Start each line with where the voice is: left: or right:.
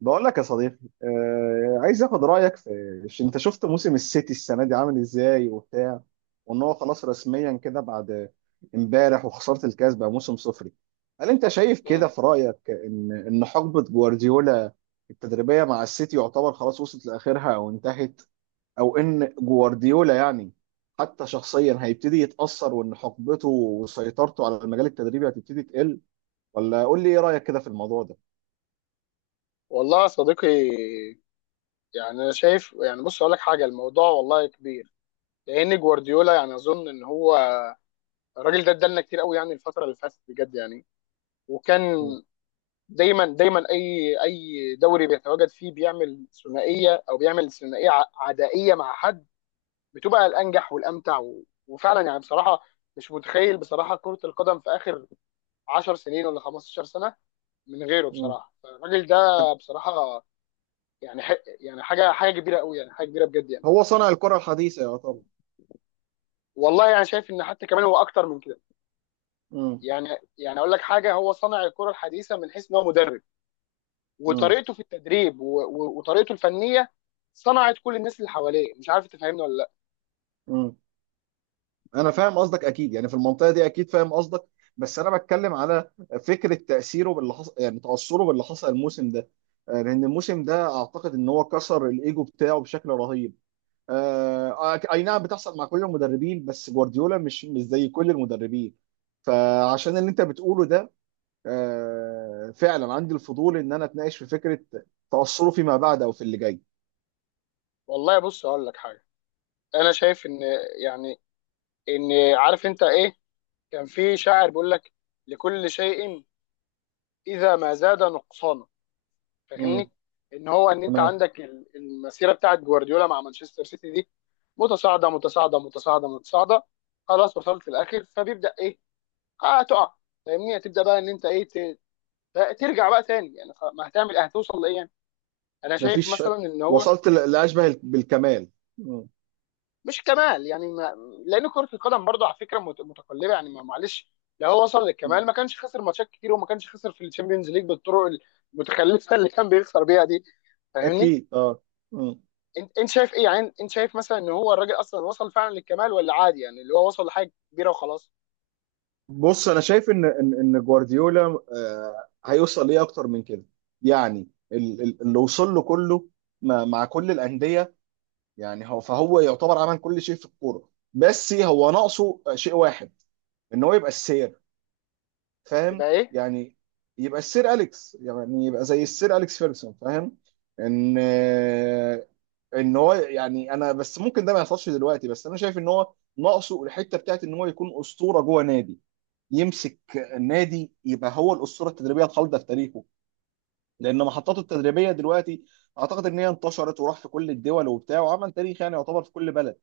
right: بقول لك يا صديقي. آه، عايز اخد رايك في انت شفت موسم السيتي السنه دي عامل ازاي وبتاع، وان هو خلاص رسميا كده بعد امبارح وخساره الكاس بقى موسم صفري. هل انت شايف كده،
left: مم.
right: في رايك ان حقبه جوارديولا التدريبيه مع السيتي يعتبر خلاص وصلت لاخرها او انتهت، او ان جوارديولا يعني حتى شخصيا هيبتدي يتاثر، وان حقبته وسيطرته على المجال التدريبي هتبتدي تقل؟ ولا قول لي ايه رايك كده في الموضوع ده؟
left: والله يا صديقي، يعني انا شايف، يعني بص اقول لك حاجه، الموضوع والله كبير. لان جوارديولا يعني اظن ان هو الراجل ده ادالنا كتير قوي، يعني الفتره اللي فاتت بجد يعني. وكان
right: مم.
left: دايما دايما اي دوري بيتواجد فيه بيعمل ثنائيه او بيعمل ثنائيه عدائيه مع حد بتبقى الانجح والامتع، وفعلا يعني بصراحه. مش متخيل بصراحه كره القدم في اخر 10 سنين ولا 15 سنه من غيره
right: مم.
left: بصراحه. فالراجل ده بصراحه يعني يعني حاجه كبيره قوي، يعني حاجه كبيره بجد يعني.
right: هو صنع الكرة الحديثة، يا طبعا.
left: والله يعني شايف ان حتى كمان هو اكتر من كده.
right: مم.
left: يعني يعني اقول لك حاجه، هو صنع الكره الحديثه من حيث ان هو مدرب،
right: مم.
left: وطريقته في التدريب وطريقته الفنيه صنعت كل الناس اللي حواليه. مش عارف تفهمني ولا لا.
right: مم. أنا فاهم قصدك أكيد، يعني في المنطقة دي أكيد فاهم قصدك، بس أنا بتكلم على فكرة تأثيره باللي حصل، يعني تأثره باللي حصل الموسم ده. آه، لأن الموسم ده أعتقد إن هو كسر الإيجو بتاعه بشكل رهيب. آه، أي نعم بتحصل مع كل المدربين، بس جوارديولا مش زي كل المدربين. فعشان اللي أنت بتقوله ده، آه، فعلا عندي الفضول إن أنا أتناقش في فكرة تأثره فيما بعد أو في اللي جاي.
left: والله بص اقول لك حاجه. انا شايف يعني ان عارف انت ايه، كان في شاعر بيقول لك: لكل شيء اذا ما زاد نقصانا. فاهمني؟
right: مم.
left: ان انت
right: تمام.
left: عندك المسيره بتاعت جوارديولا مع مانشستر سيتي دي متصاعده متصاعده متصاعده متصاعده، خلاص وصلت في الاخر فبيبدا ايه؟ اه، تقع. فاهمني؟ هتبدا بقى ان انت ايه، ترجع بقى تاني يعني، ما هتعمل ايه؟ هتوصل لايه يعني؟ انا شايف
right: مفيش.
left: مثلا ان هو
right: وصلت لاشبه بالكمال. مم.
left: مش كمال يعني، ما لان كره القدم برضه على فكره متقلبه يعني، معلش. لو هو وصل
right: مم.
left: للكمال ما كانش خسر ماتشات كتير وما كانش خسر في الشامبيونز ليج بالطرق المتخلفه اللي كان بيخسر بيها دي. فاهمني؟
right: اكيد، اه. مم.
left: انت شايف ايه يعني؟ انت شايف مثلا ان هو الراجل اصلا وصل فعلا للكمال، ولا عادي يعني اللي هو وصل لحاجه كبيره وخلاص؟
right: بص انا شايف ان جوارديولا آه هيوصل ليه اكتر من كده، يعني اللي وصل له كله مع كل الانديه. يعني هو فهو يعتبر عمل كل شيء في الكوره، بس هو ناقصه شيء واحد، ان هو يبقى السير، فاهم؟
left: يبقى ايه؟
right: يعني يبقى السير اليكس، يعني يبقى زي السير اليكس فيرسون، فاهم؟ ان آه، ان هو يعني انا بس ممكن ده ما يحصلش دلوقتي، بس انا شايف ان هو ناقصه الحته بتاعت ان هو يكون اسطوره جوه نادي، يمسك نادي يبقى هو الاسطوره التدريبيه الخالده في تاريخه. لان محطاته التدريبيه دلوقتي اعتقد ان هي انتشرت وراح في كل الدول وبتاع، وعمل تاريخ يعني يعتبر في كل بلد.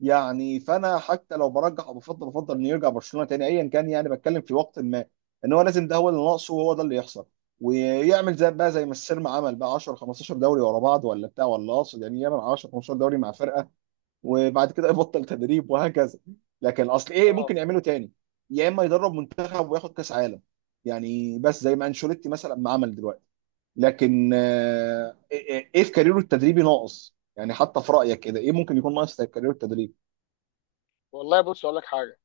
right: يعني فانا حتى لو برجح او بفضل انه يرجع برشلونه تاني ايا كان، يعني بتكلم في وقت ما، ان هو لازم ده هو اللي ناقصه وهو ده اللي يحصل، ويعمل زي بقى زي ما السيرما عمل بقى 10 15 دوري ورا بعض ولا بتاع، ولا اقصد يعني يعمل 10 15 دوري مع فرقه، وبعد كده يبطل تدريب وهكذا. لكن اصل ايه
left: اه
right: ممكن يعمله تاني؟ يا اما يدرب منتخب وياخد كاس عالم، يعني بس زي ما انشيلوتي مثلا ما عمل دلوقتي. لكن آه، ايه إيه إيه في كاريره التدريبي ناقص يعني، حتى في رايك كده ايه ممكن يكون ناقص في كاريره التدريب؟
left: والله بص اقول لك حاجه.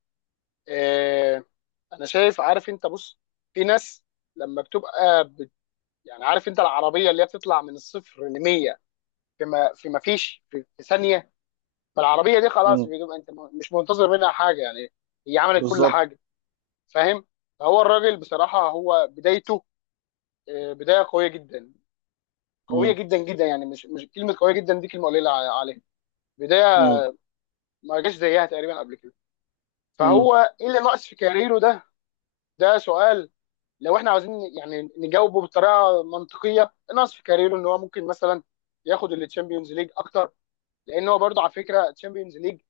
left: إيه، انا شايف، عارف انت، بص، في ناس لما بتبقى يعني، عارف انت العربيه اللي هي بتطلع من الصفر ل 100 في ما فيش، في ثانيه. فالعربيه دي خلاص
right: مم.
left: بتبقى انت مش منتظر منها حاجه يعني. هي عملت كل
right: بالظبط.
left: حاجه. فاهم؟ فهو الراجل بصراحه هو بدايته، بدايه قويه جدا، قويه
right: مم.
left: جدا جدا. يعني مش كلمه قويه جدا دي كلمه قليله عليها. بدايه
right: مم.
left: ما جاش زيها تقريبا قبل كده.
right: مم.
left: فهو ايه اللي ناقص في كاريره ده؟ ده سؤال. لو احنا عاوزين يعني نجاوبه بطريقه منطقيه، ناقص في كاريره ان هو ممكن مثلا ياخد التشامبيونز ليج اكتر. لان هو برضه على فكره تشامبيونز ليج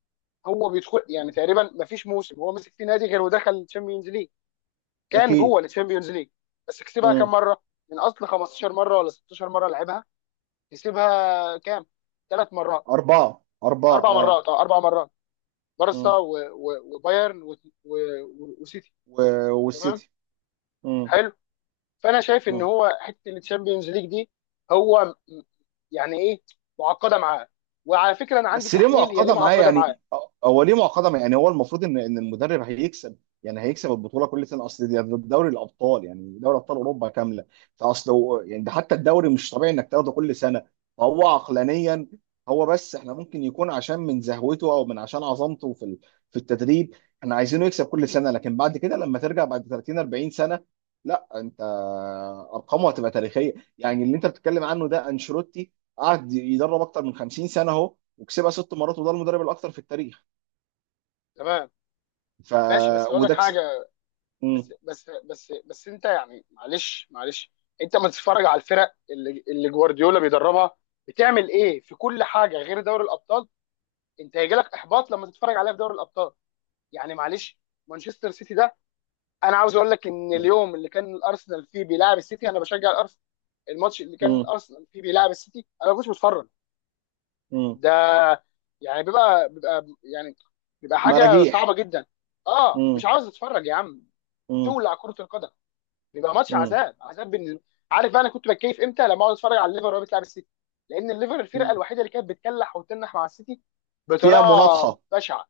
left: هو بيدخل، يعني تقريبا ما فيش موسم هو مسك فيه نادي غير ودخل التشامبيونز ليج، كان
right: اكيد.
left: جوه التشامبيونز ليج. بس كسبها كام
right: مم.
left: مره؟ من اصل 15 مره ولا 16 مره لعبها كسبها كام؟ ثلاث مرات.
right: اربعه، اربعه،
left: اربع
right: اه.
left: مرات، اه، اربع مرات. بارسا
right: مم.
left: وبايرن وسيتي. تمام.
right: والسيتي. مم.
left: حلو. فانا شايف ان
right: مم.
left: هو حته الشامبيونز ليج دي، هو م- يعني ايه، معقده معاه. وعلى فكره انا عندي
right: بس ليه
left: تحليل هي ليه
right: معقده معاه
left: معقده معاه.
right: يعني، هو ليه معقده معاه؟ يعني هو المفروض ان المدرب هيكسب، يعني هيكسب البطوله كل سنه، اصل دي ده دوري الابطال، يعني دوري ابطال اوروبا كامله. فاصل يعني ده حتى الدوري مش طبيعي انك تاخده كل سنه، فهو عقلانيا. هو بس احنا ممكن يكون عشان من زهوته او من عشان عظمته في في التدريب احنا عايزينه يكسب كل سنه، لكن بعد كده لما ترجع بعد 30 40 سنه، لا انت ارقامه هتبقى تاريخيه. يعني اللي انت بتتكلم عنه ده انشيلوتي قعد يدرب اكتر من 50 سنه اهو، وكسبها ست مرات، وده المدرب الاكثر في التاريخ.
left: تمام.
right: ف.
left: ماشي بس اقول لك
right: وده
left: حاجه.
right: كس... مم.
left: بس بس بس بس انت يعني، معلش معلش، انت ما تتفرج على الفرق اللي جوارديولا بيدربها بتعمل ايه في كل حاجه غير دوري الابطال. انت هيجي لك احباط لما تتفرج عليها في دوري الابطال. يعني معلش. مانشستر سيتي ده، انا عاوز اقول لك ان
right: مم.
left: اليوم اللي كان الارسنال فيه بيلعب السيتي انا بشجع الارسنال. الماتش اللي كان
right: مم.
left: الارسنال فيه بيلعب السيتي انا ما كنتش بتفرج.
right: مم.
left: ده يعني بيبقى حاجه صعبه
right: مراجيح.
left: جدا. اه مش
right: مم.
left: عاوز اتفرج يا عم.
right: مم.
left: تولع كره القدم. بيبقى ماتش
right: مم.
left: عذاب عذاب بالنسبه. عارف بقى انا كنت بتكيف امتى؟ لما اقعد اتفرج على الليفر وهو بتلعب السيتي، لان الليفر الفرقه
right: مم.
left: الوحيده اللي كانت بتكلح وتنح مع السيتي
right: فيها
left: بطريقه
right: مناطحة.
left: بشعه.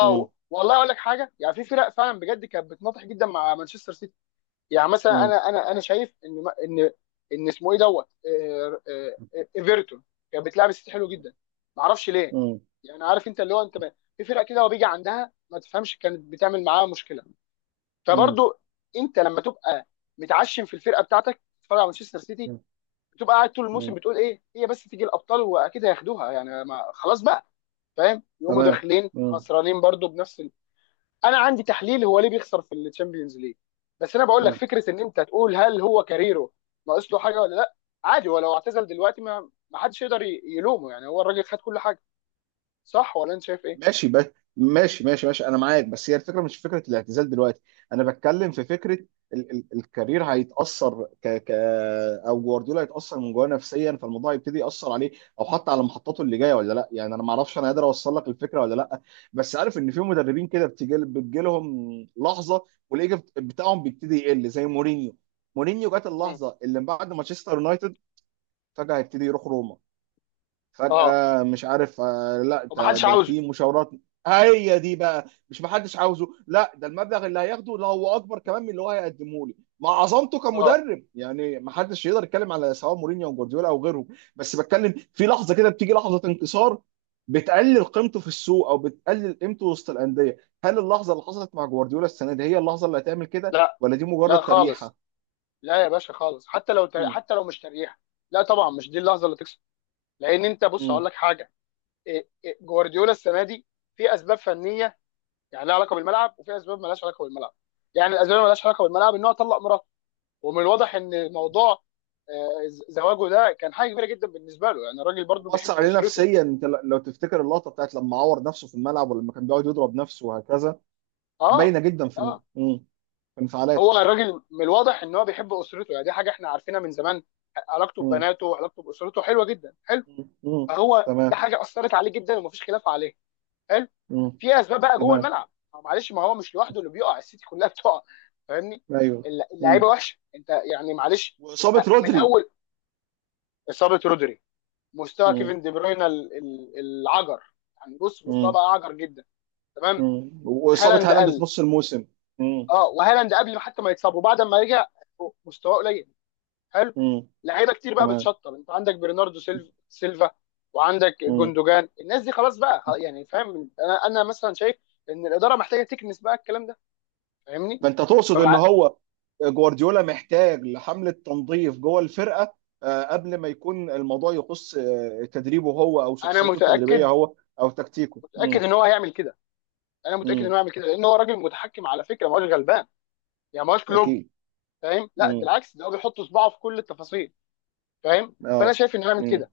right: مم.
left: والله اقول لك حاجه، يعني في فرق فعلا بجد كانت بتناطح جدا مع مانشستر سيتي. يعني مثلا
right: مم.
left: انا شايف ان ان اسمه ايه دوت ايفرتون كانت بتلعب السيتي حلو
right: مم.
left: جدا. ما اعرفش ليه.
right: مم.
left: يعني عارف انت اللي هو انت، في فرق كده وبيجي عندها ما تفهمش كانت بتعمل معاها مشكله.
right: مم.
left: فبرضو انت لما تبقى متعشم في الفرقه بتاعتك تتفرج على مانشستر سيتي، بتبقى قاعد طول الموسم
right: مم.
left: بتقول ايه هي بس تيجي الابطال واكيد هياخدوها، يعني ما خلاص بقى. فاهم؟ يقوموا
right: تمام.
left: داخلين
right: مم.
left: خسرانين برضو بنفس. انا عندي تحليل هو ليه بيخسر في الشامبيونز ليج، بس انا بقول لك
right: مم.
left: فكره، ان انت تقول هل هو كاريره ناقص له حاجه ولا لا؟ عادي، هو لو اعتزل دلوقتي ما حدش يقدر يلومه، يعني هو الراجل خد كل حاجه. صح ولا انت شايف ايه؟
right: ماشي بس. ماشي ماشي ماشي، انا معاك، بس هي الفكره مش فكره الاعتزال دلوقتي. انا بتكلم في فكره ال ال الكارير هيتاثر، ك ك او جوارديولا هيتاثر من جواه نفسيا، فالموضوع هيبتدي ياثر عليه او حتى على محطاته اللي جايه ولا لا. يعني انا ما اعرفش انا قادر اوصل لك الفكره ولا لا، بس عارف ان في مدربين كده بتجي لهم لحظه، والايجو بتاعهم بيبتدي يقل زي مورينيو. مورينيو جات
left: مم.
right: اللحظه اللي بعد مانشستر يونايتد، فجاه هيبتدي يروح روما،
left: اه.
right: فجأة مش عارف. آه، لا
left: وما
right: ده
left: حدش
right: ده
left: عاوزه.
right: في مشاورات. هي دي بقى. مش محدش عاوزه، لا ده المبلغ اللي هياخده ده هو اكبر كمان من اللي هو هيقدمه لي مع عظمته
left: اه.
right: كمدرب، يعني محدش يقدر يتكلم على سواء مورينيو او جوارديولا او غيرهم. بس بتكلم في لحظه كده، بتيجي لحظه انكسار، بتقلل قيمته في السوق او بتقلل قيمته وسط الانديه. هل اللحظه اللي حصلت مع جوارديولا السنه دي هي اللحظه اللي هتعمل كده،
left: لا
right: ولا دي مجرد
left: لا خالص.
right: تريحه؟
left: لا يا باشا خالص.
right: مم.
left: حتى لو مش تريح. لا طبعا مش دي اللحظه اللي تكسب. لان انت بص هقول
right: مم.
left: لك حاجه. إيه- إيه، جوارديولا السنه دي في اسباب فنيه، يعني لها علاقه بالملعب، وفي اسباب مالهاش علاقه بالملعب. يعني الاسباب اللي مالهاش علاقه بالملعب ان هو طلق. ومن الواضح ان موضوع زواجه ده كان حاجه كبيره جدا بالنسبه له، يعني الراجل برضه
right: ومأثر
left: بيحب
right: عليه
left: اسرته.
right: نفسيا، انت لو تفتكر اللقطه بتاعت لما عور نفسه في الملعب ولما كان بيقعد يضرب نفسه وهكذا،
left: اه.
right: باينه جدا في الم...
left: اه.
right: مم. في انفعالاته.
left: هو الراجل من الواضح ان هو بيحب اسرته، يعني دي حاجه احنا عارفينها من زمان. علاقته
right: مم.
left: ببناته وعلاقته باسرته حلوه جدا. حلو.
right: مم. مم.
left: فهو ده
right: تمام.
left: حاجه اثرت عليه جدا ومفيش خلاف عليه. حلو.
right: مم.
left: في اسباب بقى جوه
right: تمام.
left: الملعب. معلش، ما هو مش لوحده اللي بيقع، السيتي كلها بتقع. فاهمني؟
right: ايوه.
left: الل-
right: مم.
left: اللعيبه وحشه انت يعني، معلش.
right: واصابه
left: من
right: رودري.
left: اول اصابه رودري. مستوى
right: مم.
left: كيفن دي بروين العجر. يعني بص مستواه
right: مم.
left: بقى عجر جدا. تمام.
right: مم. واصابه
left: هالاند
right: هالاند في
left: قل.
right: نص الموسم. مم.
left: اه، وهالاند قبل ما حتى ما يتصاب وبعد ما رجع مستواه قليل. حلو.
right: مم.
left: لعيبه كتير بقى
right: تمام.
left: بتشطب، انت عندك برناردو سيلفا، وعندك
right: مم.
left: جوندوجان. الناس دي خلاص بقى، يعني فاهم. انا مثلا شايف ان الاداره محتاجه تكنس بقى الكلام ده. فاهمني؟
right: فانت تقصد ان
left: فبقى
right: هو جوارديولا محتاج لحملة تنظيف جوه الفرقة، آه، قبل ما يكون الموضوع يخص آه، تدريبه هو او
left: انا
right: شخصيته التدريبية
left: متاكد.
right: هو او تكتيكه.
left: متاكد
right: امم.
left: ان هو هيعمل كده. انا متاكد ان
right: امم.
left: هو هيعمل كده لان هو راجل متحكم على فكره، ما هوش غلبان يعني، ما هوش كلوب.
right: اكيد.
left: فاهم؟ لا ده
right: امم.
left: العكس، ده هو بيحط صباعه في كل التفاصيل. فاهم؟ فانا
right: اه.
left: شايف ان هو يعمل
right: امم.
left: كده.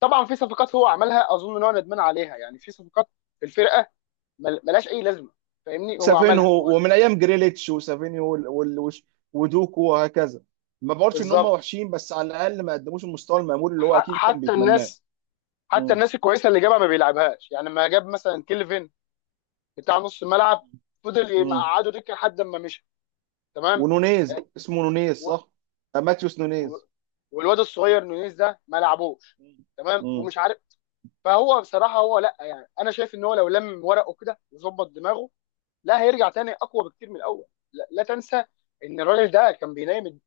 left: طبعا في صفقات هو عملها اظن ان هو ندمان عليها. يعني في صفقات في الفرقه ملهاش اي لازمه. فاهمني؟ هو عملها هو.
right: سافينهو ومن ايام جريليتش وسافينيو ودوكو وهكذا، ما بقولش ان هم
left: بالظبط.
right: وحشين بس على الاقل ما قدموش المستوى المأمول اللي هو
left: ح-
right: اكيد كان
left: حتى
right: بيتمناه.
left: الناس حتى
right: امم.
left: الناس الكويسه اللي جابها ما بيلعبهاش. يعني ما جاب مثلا كيلفن بتاع نص الملعب، فضل
right: امم.
left: يقعده دكه لحد ما مشي. تمام.
right: ونونيز،
left: آه،
right: اسمه نونيز
left: و-
right: صح؟ آه، ماتيوس
left: و-
right: نونيز.
left: والواد الصغير نونيز ده ما لعبوش. تمام،
right: امم.
left: ومش عارف. فهو بصراحه هو، لا يعني انا شايف ان هو لو لم ورقه كده وظبط دماغه، لا هيرجع تاني اقوى بكتير من الاول. لا, لا تنسى ان الراجل ده كان بينام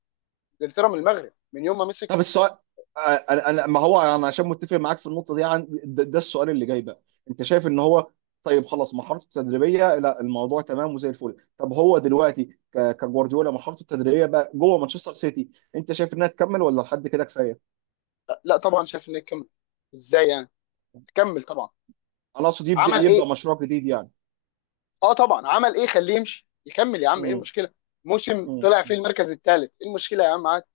left: انجلترا من المغرب من يوم ما
right: طب
left: مسك.
right: السؤال، آه، انا ما هو انا عشان متفق معاك في النقطه دي عن ده. ده السؤال اللي جاي بقى، انت شايف ان هو طيب خلاص مرحلته التدريبيه لا، الموضوع تمام وزي الفل. طب هو دلوقتي كجوارديولا مرحلته التدريبيه بقى جوه مانشستر سيتي، انت شايف انها تكمل ولا لحد كده كفايه؟
left: لا طبعا شايف انه يكمل. ازاي يعني؟ كمل طبعا،
right: انا اقصد يبدا
left: عمل ايه.
right: مشروع جديد يعني.
left: اه طبعا، عمل ايه، خليه يمشي يكمل يا عم، ايه
right: مم.
left: المشكله؟ موسم
right: مم.
left: طلع فيه المركز الثالث، ايه المشكله يا عم؟ عادي.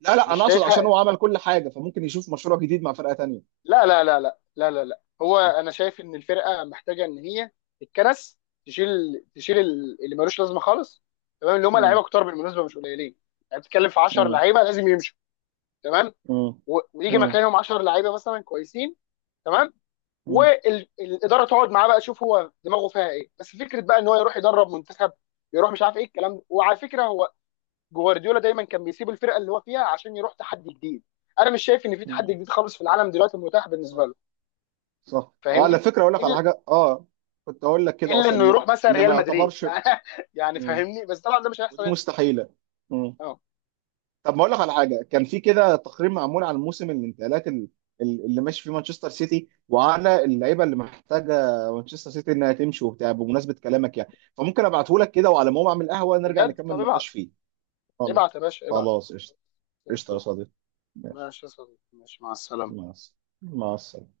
right: لا لا،
left: مش
right: انا اقصد عشان
left: شايفها.
right: هو عمل كل حاجه فممكن يشوف مشروع جديد مع فرقه تانيه.
left: لا لا لا لا لا لا لا. هو انا شايف ان الفرقه محتاجه ان هي الكنس، تشيل تشيل اللي ملوش لازمه خالص. تمام، اللي هم
right: مم.
left: لعيبه كتار بالمناسبه، مش قليلين. يعني بتتكلم في 10
right: مم.
left: لعيبه لازم يمشوا. تمام.
right: مم.
left: ويجي
right: مم.
left: مكانهم 10 لعيبه مثلا كويسين. تمام.
right: مم.
left: والاداره تقعد معاه بقى تشوف هو دماغه فيها ايه، بس فكره بقى ان هو يروح يدرب منتخب، يروح مش عارف ايه الكلام ده. وعلى فكره هو جوارديولا دايما كان بيسيب الفرقه اللي هو فيها عشان يروح تحدي جديد، انا مش شايف ان في تحدي
right: مم.
left: جديد خالص في العالم دلوقتي متاح بالنسبه
right: صح.
left: له.
right: صح، اه، على
left: فاهمني؟
right: فكره اقول لك على
left: الا
right: حاجه، اه، كنت اقول لك كده
left: إلا
right: اصلا
left: انه
right: ان
left: يروح مثلا
right: ان ما
left: ريال مدريد
right: يعتبرش.
left: يعني. يعني
right: مم.
left: فاهمني، بس طبعا ده مش هيحصل
right: ودي
left: يعني.
right: مستحيله. مم.
left: اه.
right: طب ما اقول لك على حاجه، كان في كده تقرير معمول عن موسم الانتقالات اللي ماشي فيه مانشستر سيتي وعلى اللعيبه اللي محتاجه مانشستر سيتي انها تمشي وبتاع، بمناسبه كلامك يعني فممكن ابعته لك كده، وعلى ما اقوم اعمل قهوه نرجع
left: بجد؟
right: نكمل
left: طب
right: النقاش
left: ابعت.
right: فيه. والله.
left: ابعت يا باشا، ابعت.
right: خلاص، قشطه.
left: زي
right: قشطه يا
left: الفل.
right: صديقي. ماشي.
left: ماشي يا صديقي، ماشي، مع السلامة.
right: مع السلامه، مع السلامه.